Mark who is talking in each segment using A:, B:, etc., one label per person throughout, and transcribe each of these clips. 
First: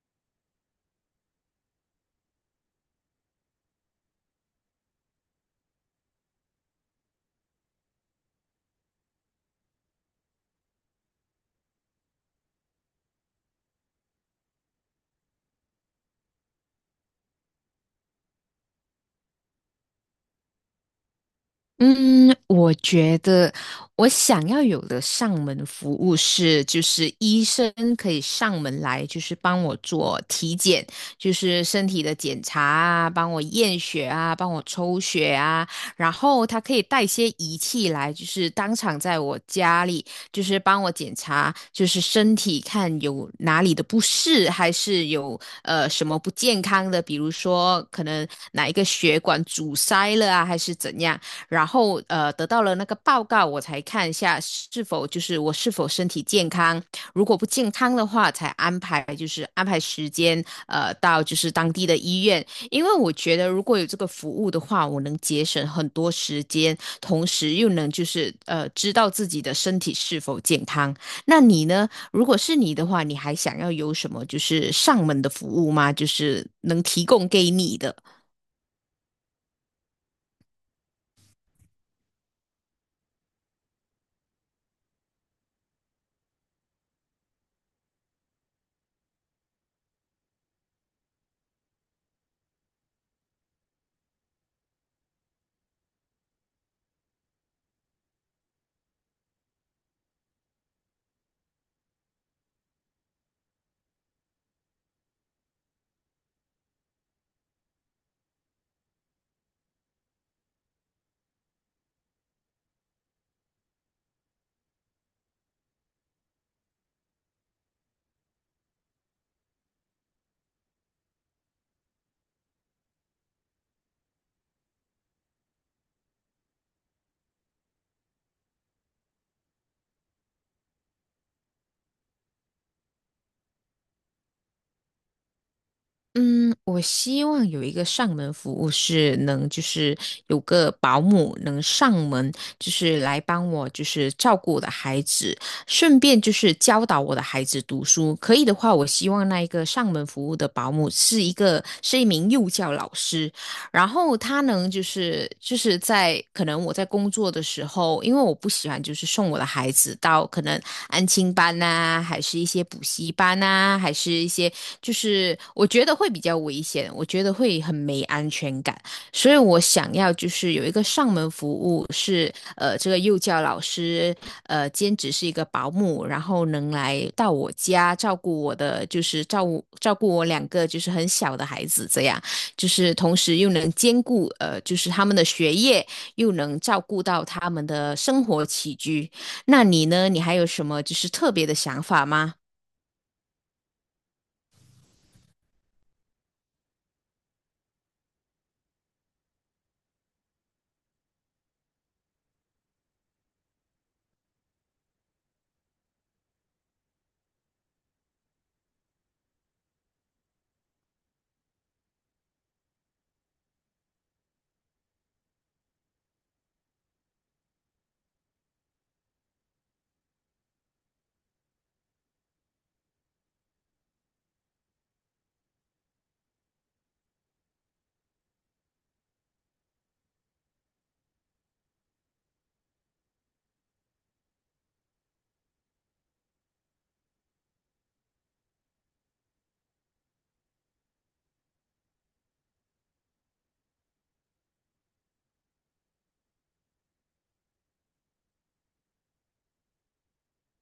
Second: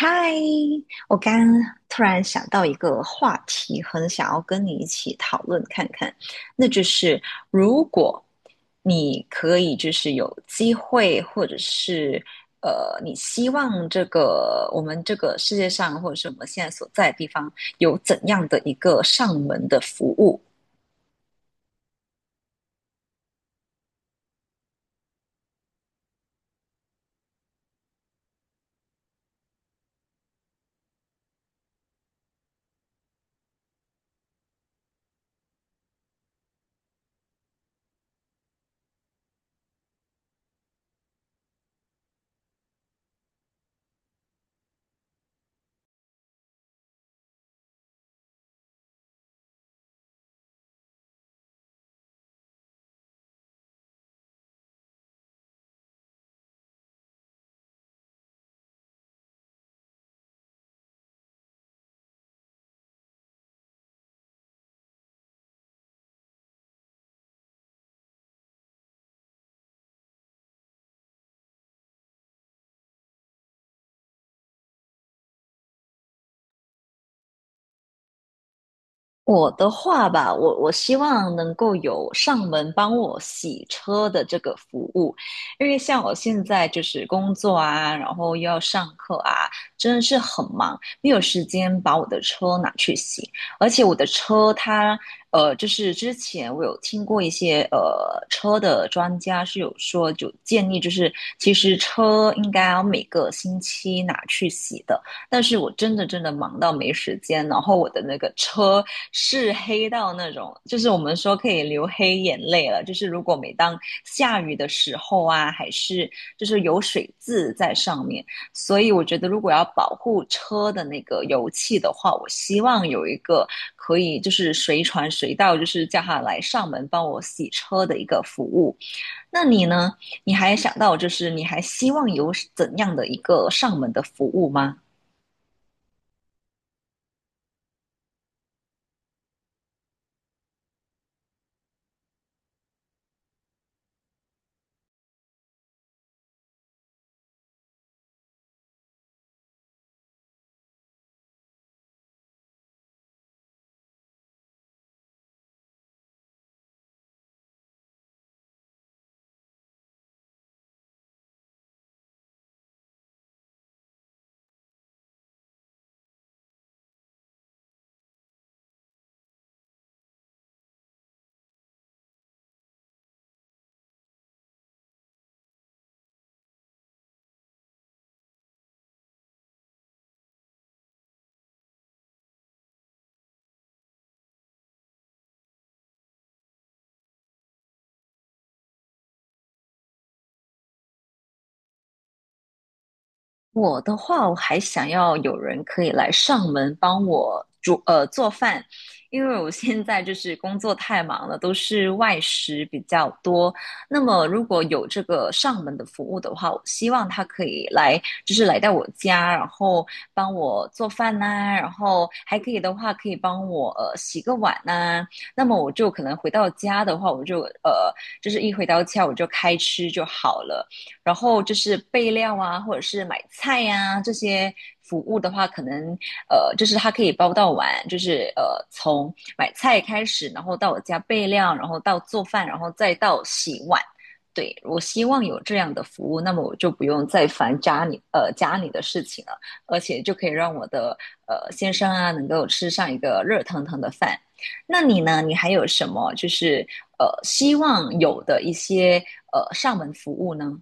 A: 嗨，我刚突然想到一个话题，很想要跟你一起讨论看看，那就是如果你可以就是有机会，或者是你希望这个我们这个世界上，或者是我们现在所在的地方，有怎样的一个上门的服务？
B: 嗯，我觉得我想要有的上门服务是，就是医生可以上门来，就是帮我做体检，就是身体的检查啊，帮我验血啊，帮我抽血啊，然后他可以带些仪器来，就是当场在我家里，就是帮我检查，就是身体看有哪里的不适，还是有什么不健康的，比如说可能哪一个血管阻塞了啊，还是怎样。然后得到了那个报告，我才看一下是否就是我是否身体健康，如果不健康的话，才安排就是安排时间到就是当地的医院，因为我觉得如果有这个服务的话，我能节省很多时间，同时又能就是知道自己的身体是否健康。那你呢？如果是你的话，你还想要有什么就是上门的服务吗？就是能提供给你的？
A: 我的话吧，我希望能够有上门帮我洗车的这个服务，因为像我现在就是工作啊，然后又要上课啊，真的是很忙，没有时间把我的车拿去洗。而且我的车它，就是之前我有听过一些车的专家是有说，就建议就是其实车应该要每个星期拿去洗的。但是我真的真的忙到没时间，然后我的那个车是黑到那种，就是我们说可以流黑眼泪了。就是如果每当下雨的时候啊，还是就是有水渍在上面，所以我觉得如果要保护车的那个油漆的话，我希望有一个可以就是随传随到，就是叫他来上门帮我洗车的一个服务。那你呢？你还想到就是你还希望有怎样的一个上门的服务吗？
B: 嗯，我希望有一个上门服务是能，就是有个保姆能上门，就是来帮我，就是照顾我的孩子，顺便就是教导我的孩子读书。可以的话，我希望那一个上门服务的保姆是一个是一名幼教老师，然后他能就是就是在可能我在工作的时候，因为我不喜欢就是送我的孩子到可能安亲班呐、还是一些补习班呐、还是一些就是我觉得会比较危险，我觉得会很没安全感，所以我想要就是有一个上门服务是这个幼教老师兼职是一个保姆，然后能来到我家照顾我的就是照顾我两个就是很小的孩子这样。就是同时又能兼顾就是他们的学业，又能照顾到他们的生活起居。那你呢？你还有什么就是特别的想法吗？
A: 我的话，我还想要有人可以来上门帮我煮做饭，因为我现在就是工作太忙了，都是外食比较多。那么如果有这个上门的服务的话，我希望他可以来，就是来到我家，然后帮我做饭呐、然后还可以的话，可以帮我洗个碗呐、那么我就可能回到家的话，我就就是一回到家我就开吃就好了。然后就是备料啊，或者是买菜呀、这些服务的话，可能，就是它可以包到完，就是，从买菜开始，然后到我家备料，然后到做饭，然后再到洗碗。对，我希望有这样的服务，那么我就不用再烦家里家里的事情了，而且就可以让我的先生啊能够吃上一个热腾腾的饭。那你呢？你还有什么就是希望有的一些上门服务呢？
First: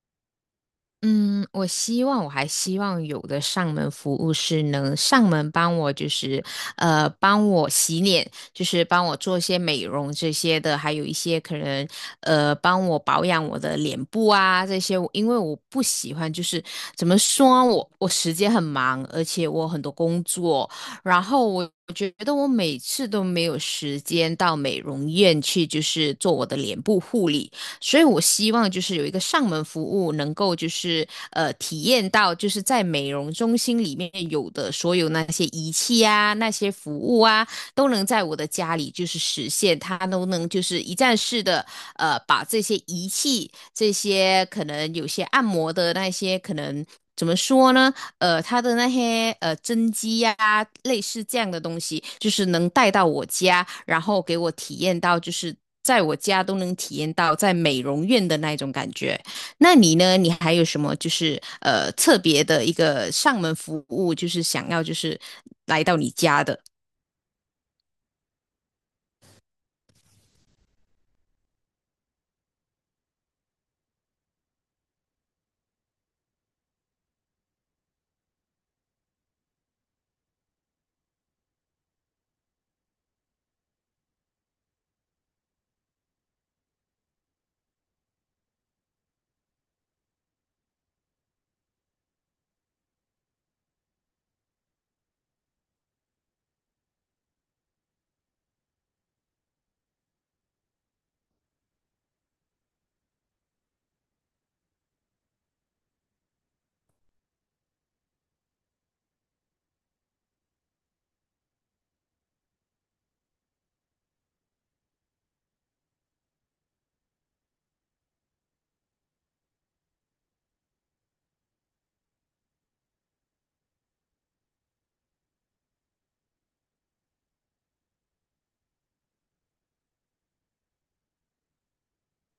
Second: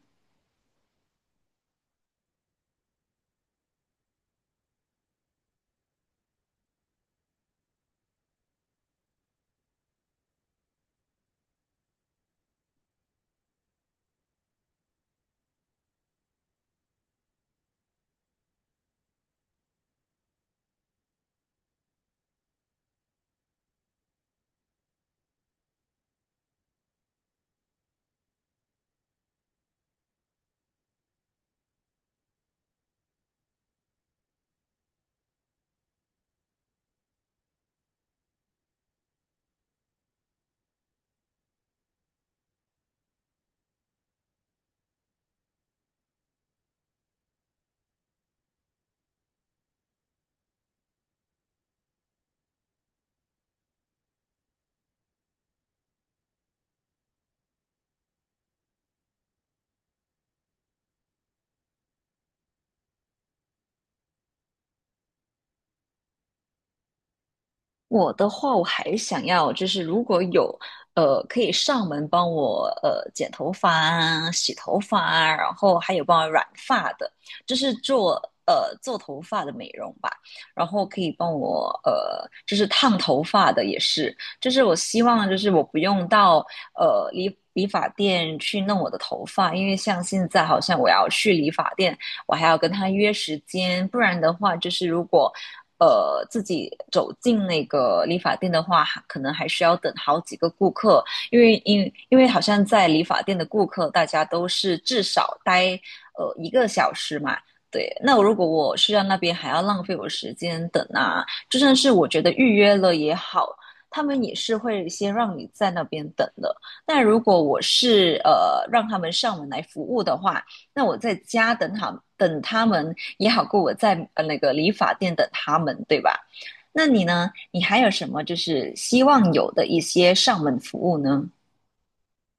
B: 嗯，我希望，我还希望有的上门服务是能上门帮我，帮我洗脸，就是帮我做一些美容这些的，还有一些可能帮我保养我的脸部啊这些，因为我不喜欢，就是怎么说，我时间很忙，而且我很多工作，然后我。我觉得我每次都没有时间到美容院去，就是做我的脸部护理。所以我希望就是有一个上门服务，能够就是体验到就是在美容中心里面有的所有那些仪器啊、那些服务啊，都能在我的家里就是实现，它都能就是一站式的，呃，把这些仪器、这些可能有些按摩的那些可能怎么说呢？呃，它的那些针机呀、类似这样的东西，就是能带到我家，然后给我体验到就是。在我家都能体验到在美容院的那种感觉。那你呢？你还有什么就是特别的一个上门服务，就是想要就是来到你家的？
A: 我的话，我还想要就是如果有可以上门帮我剪头发啊、洗头发啊，然后还有帮我染发的，就是做做头发的美容吧，然后可以帮我就是烫头发的也是，就是我希望就是我不用到理发店去弄我的头发，因为像现在好像我要去理发店，我还要跟他约时间，不然的话就是如果自己走进那个理发店的话，可能还需要等好几个顾客，因为因为好像在理发店的顾客，大家都是至少待一个小时嘛。对，那如果我需要那边还要浪费我时间等啊，就算是我觉得预约了也好，他们也是会先让你在那边等的。但如果我是让他们上门来服务的话，那我在家等他们也好过我在那个理发店等他们，对吧？那你呢？你还有什么就是希望有的一些上门服务呢？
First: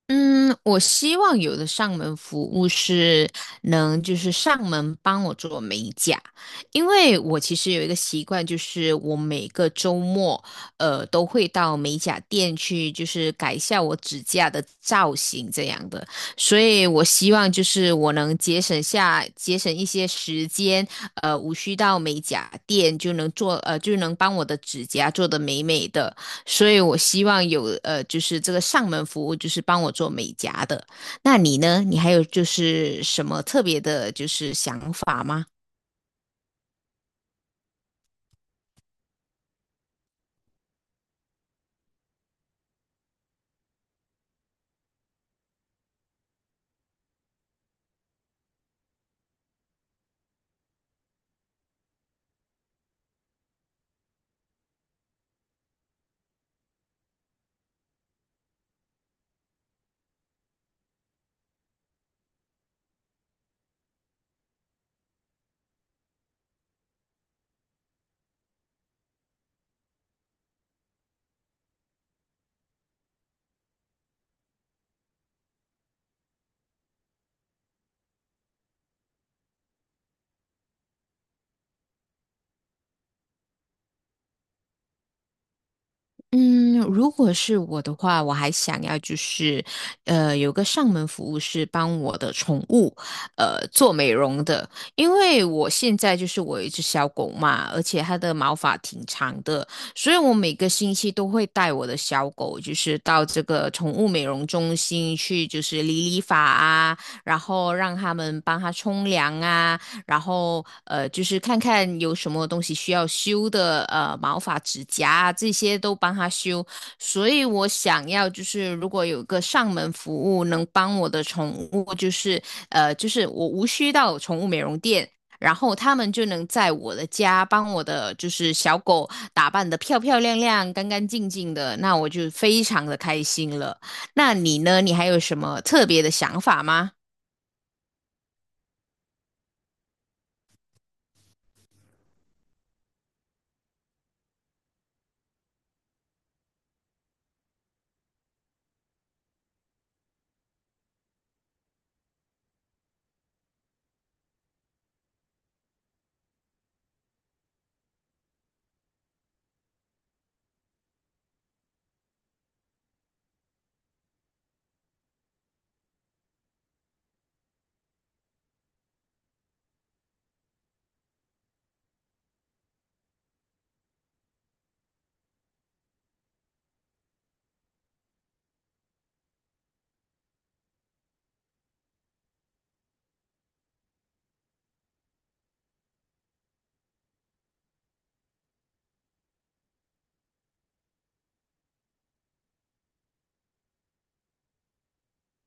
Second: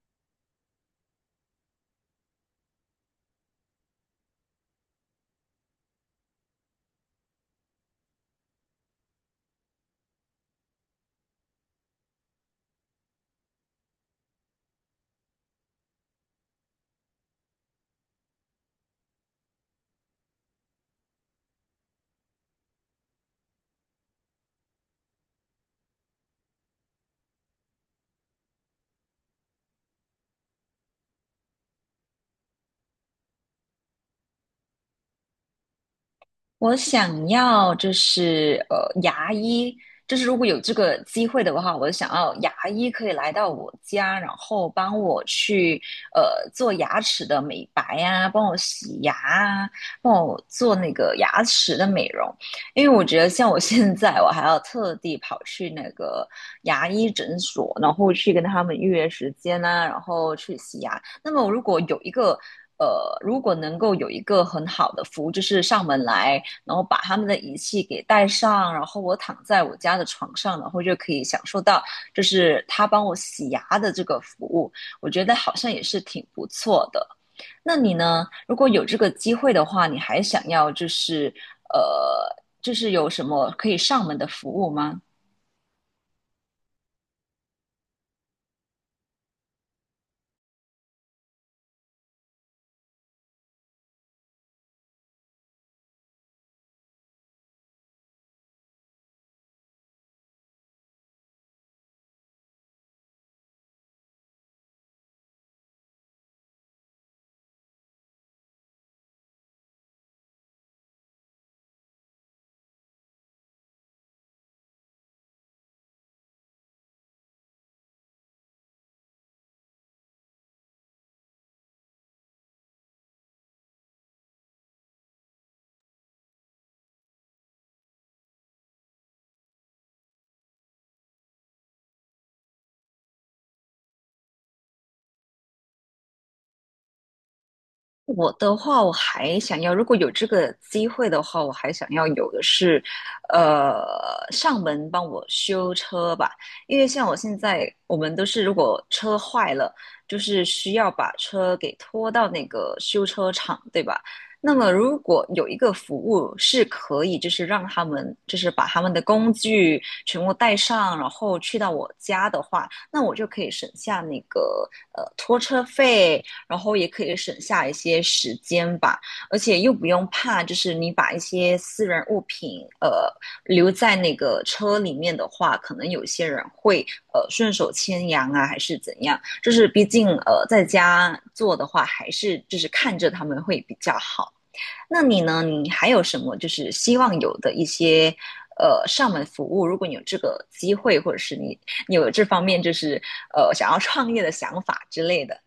B: 嗯，我希望有的上门服务是能就是上门帮我做美甲，因为我其实有一个习惯，就是我每个周末，呃，都会到美甲店去，就是改一下我指甲的造型这样的，所以我希望就是我能节省下节省一些时间，呃，无需到美甲店就能做，呃，就能帮我的指甲做得美美的。所以我希望有就是这个上门服务，就是帮我做美甲的。那你呢？你还有就是什么特别的，就是想法吗？
A: 我想要就是牙医，就是如果有这个机会的话，我想要牙医可以来到我家，然后帮我去做牙齿的美白啊，帮我洗牙啊，帮我做那个牙齿的美容。因为我觉得像我现在，我还要特地跑去那个牙医诊所，然后去跟他们预约时间啊，然后去洗牙。那么如果有一个呃，如果能够有一个很好的服务，就是上门来，然后把他们的仪器给带上，然后我躺在我家的床上，然后就可以享受到就是他帮我洗牙的这个服务，我觉得好像也是挺不错的。那你呢？如果有这个机会的话，你还想要就是呃，就是有什么可以上门的服务吗？
B: 嗯，如果是我的话，我还想要就是，呃，有个上门服务是帮我的宠物，呃，做美容的，因为我现在就是我有一只小狗嘛，而且它的毛发挺长的，所以我每个星期都会带我的小狗，就是到这个宠物美容中心去，就是理理发啊，然后让他们帮它冲凉啊。然后就是看看有什么东西需要修的，呃，毛发、指甲啊这些都帮他修。所以我想要就是如果有个上门服务能帮我的宠物，就是就是我无需到宠物美容店。然后他们就能在我的家帮我的就是小狗打扮得漂漂亮亮、干干净净的，那我就非常的开心了。那你呢？你还有什么特别的想法吗？
A: 我的话，我还想要，如果有这个机会的话，我还想要有的是，呃，上门帮我修车吧。因为像我现在，我们都是如果车坏了，就是需要把车给拖到那个修车厂，对吧？那么如果有一个服务是可以，就是让他们就是把他们的工具全部带上，然后去到我家的话，那我就可以省下那个拖车费。然后也可以省下一些时间吧，而且又不用怕，就是你把一些私人物品留在那个车里面的话，可能有些人会顺手牵羊啊，还是怎样？就是毕竟在家做的话，还是就是看着他们会比较好。那你呢？你还有什么就是希望有的一些？上门服务，如果你有这个机会，或者是你有这方面就是想要创业的想法之类的，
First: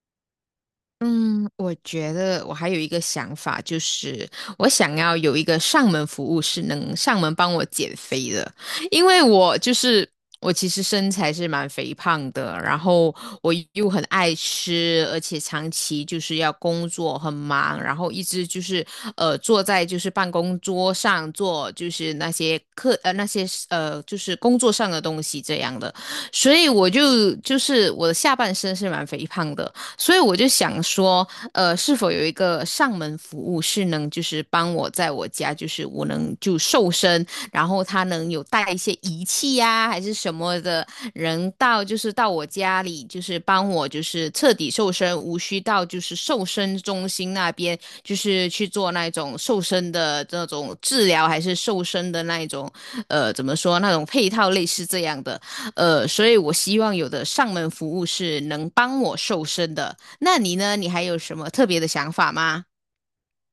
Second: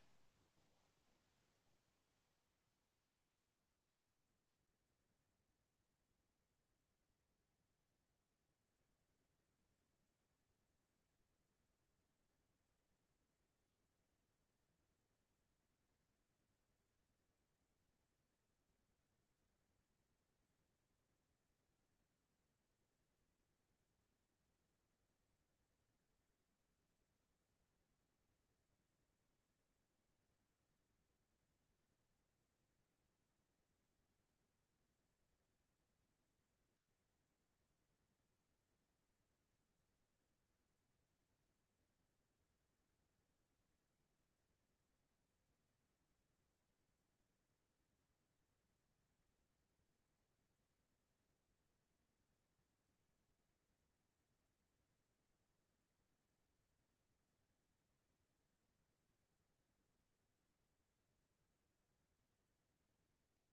B: 嗯，我觉得我还有一个想法，就是我想要有一个上门服务是能上门帮我减肥的，因为我就是我其实身材是蛮肥胖的，然后我又很爱吃，而且长期就是要工作很忙，然后一直就是坐在就是办公桌上做就是那些课那些就是工作上的东西这样的，所以我就就是我的下半身是蛮肥胖的。所以我就想说，呃，是否有一个上门服务是能就是帮我在我家，就是我能就瘦身，然后他能有带一些仪器呀、还是什么的，人到就是到我家里，就是帮我就是彻底瘦身，无需到就是瘦身中心那边，就是去做那种瘦身的那种治疗，还是瘦身的那一种，呃，怎么说那种配套类似这样的。呃，所以我希望有的上门服务是能帮我瘦身的。那你呢？你还有什么特别的想法吗？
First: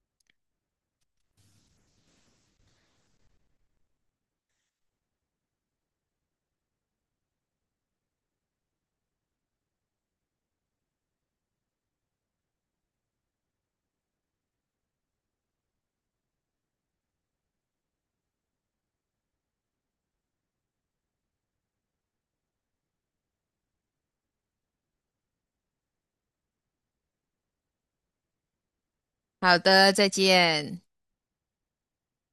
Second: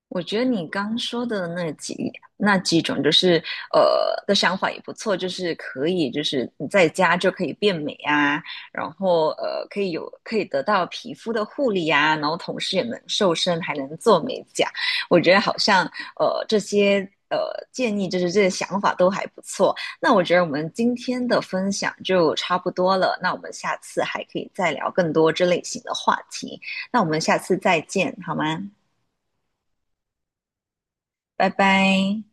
A: 我觉得你刚说的那几种，就是的想法也不错，就是可以，就是你在家就可以变美啊，然后可以有可以得到皮肤的护理啊，然后同时也能瘦身，还能做美甲。我觉得好像这些呃建议，就是这些想法都还不错。那我觉得我们今天的分享就差不多了，那我们下次还可以再聊更多这类型的话题。那我们下次再见，好吗？
B: 好的，再见。
A: 拜拜。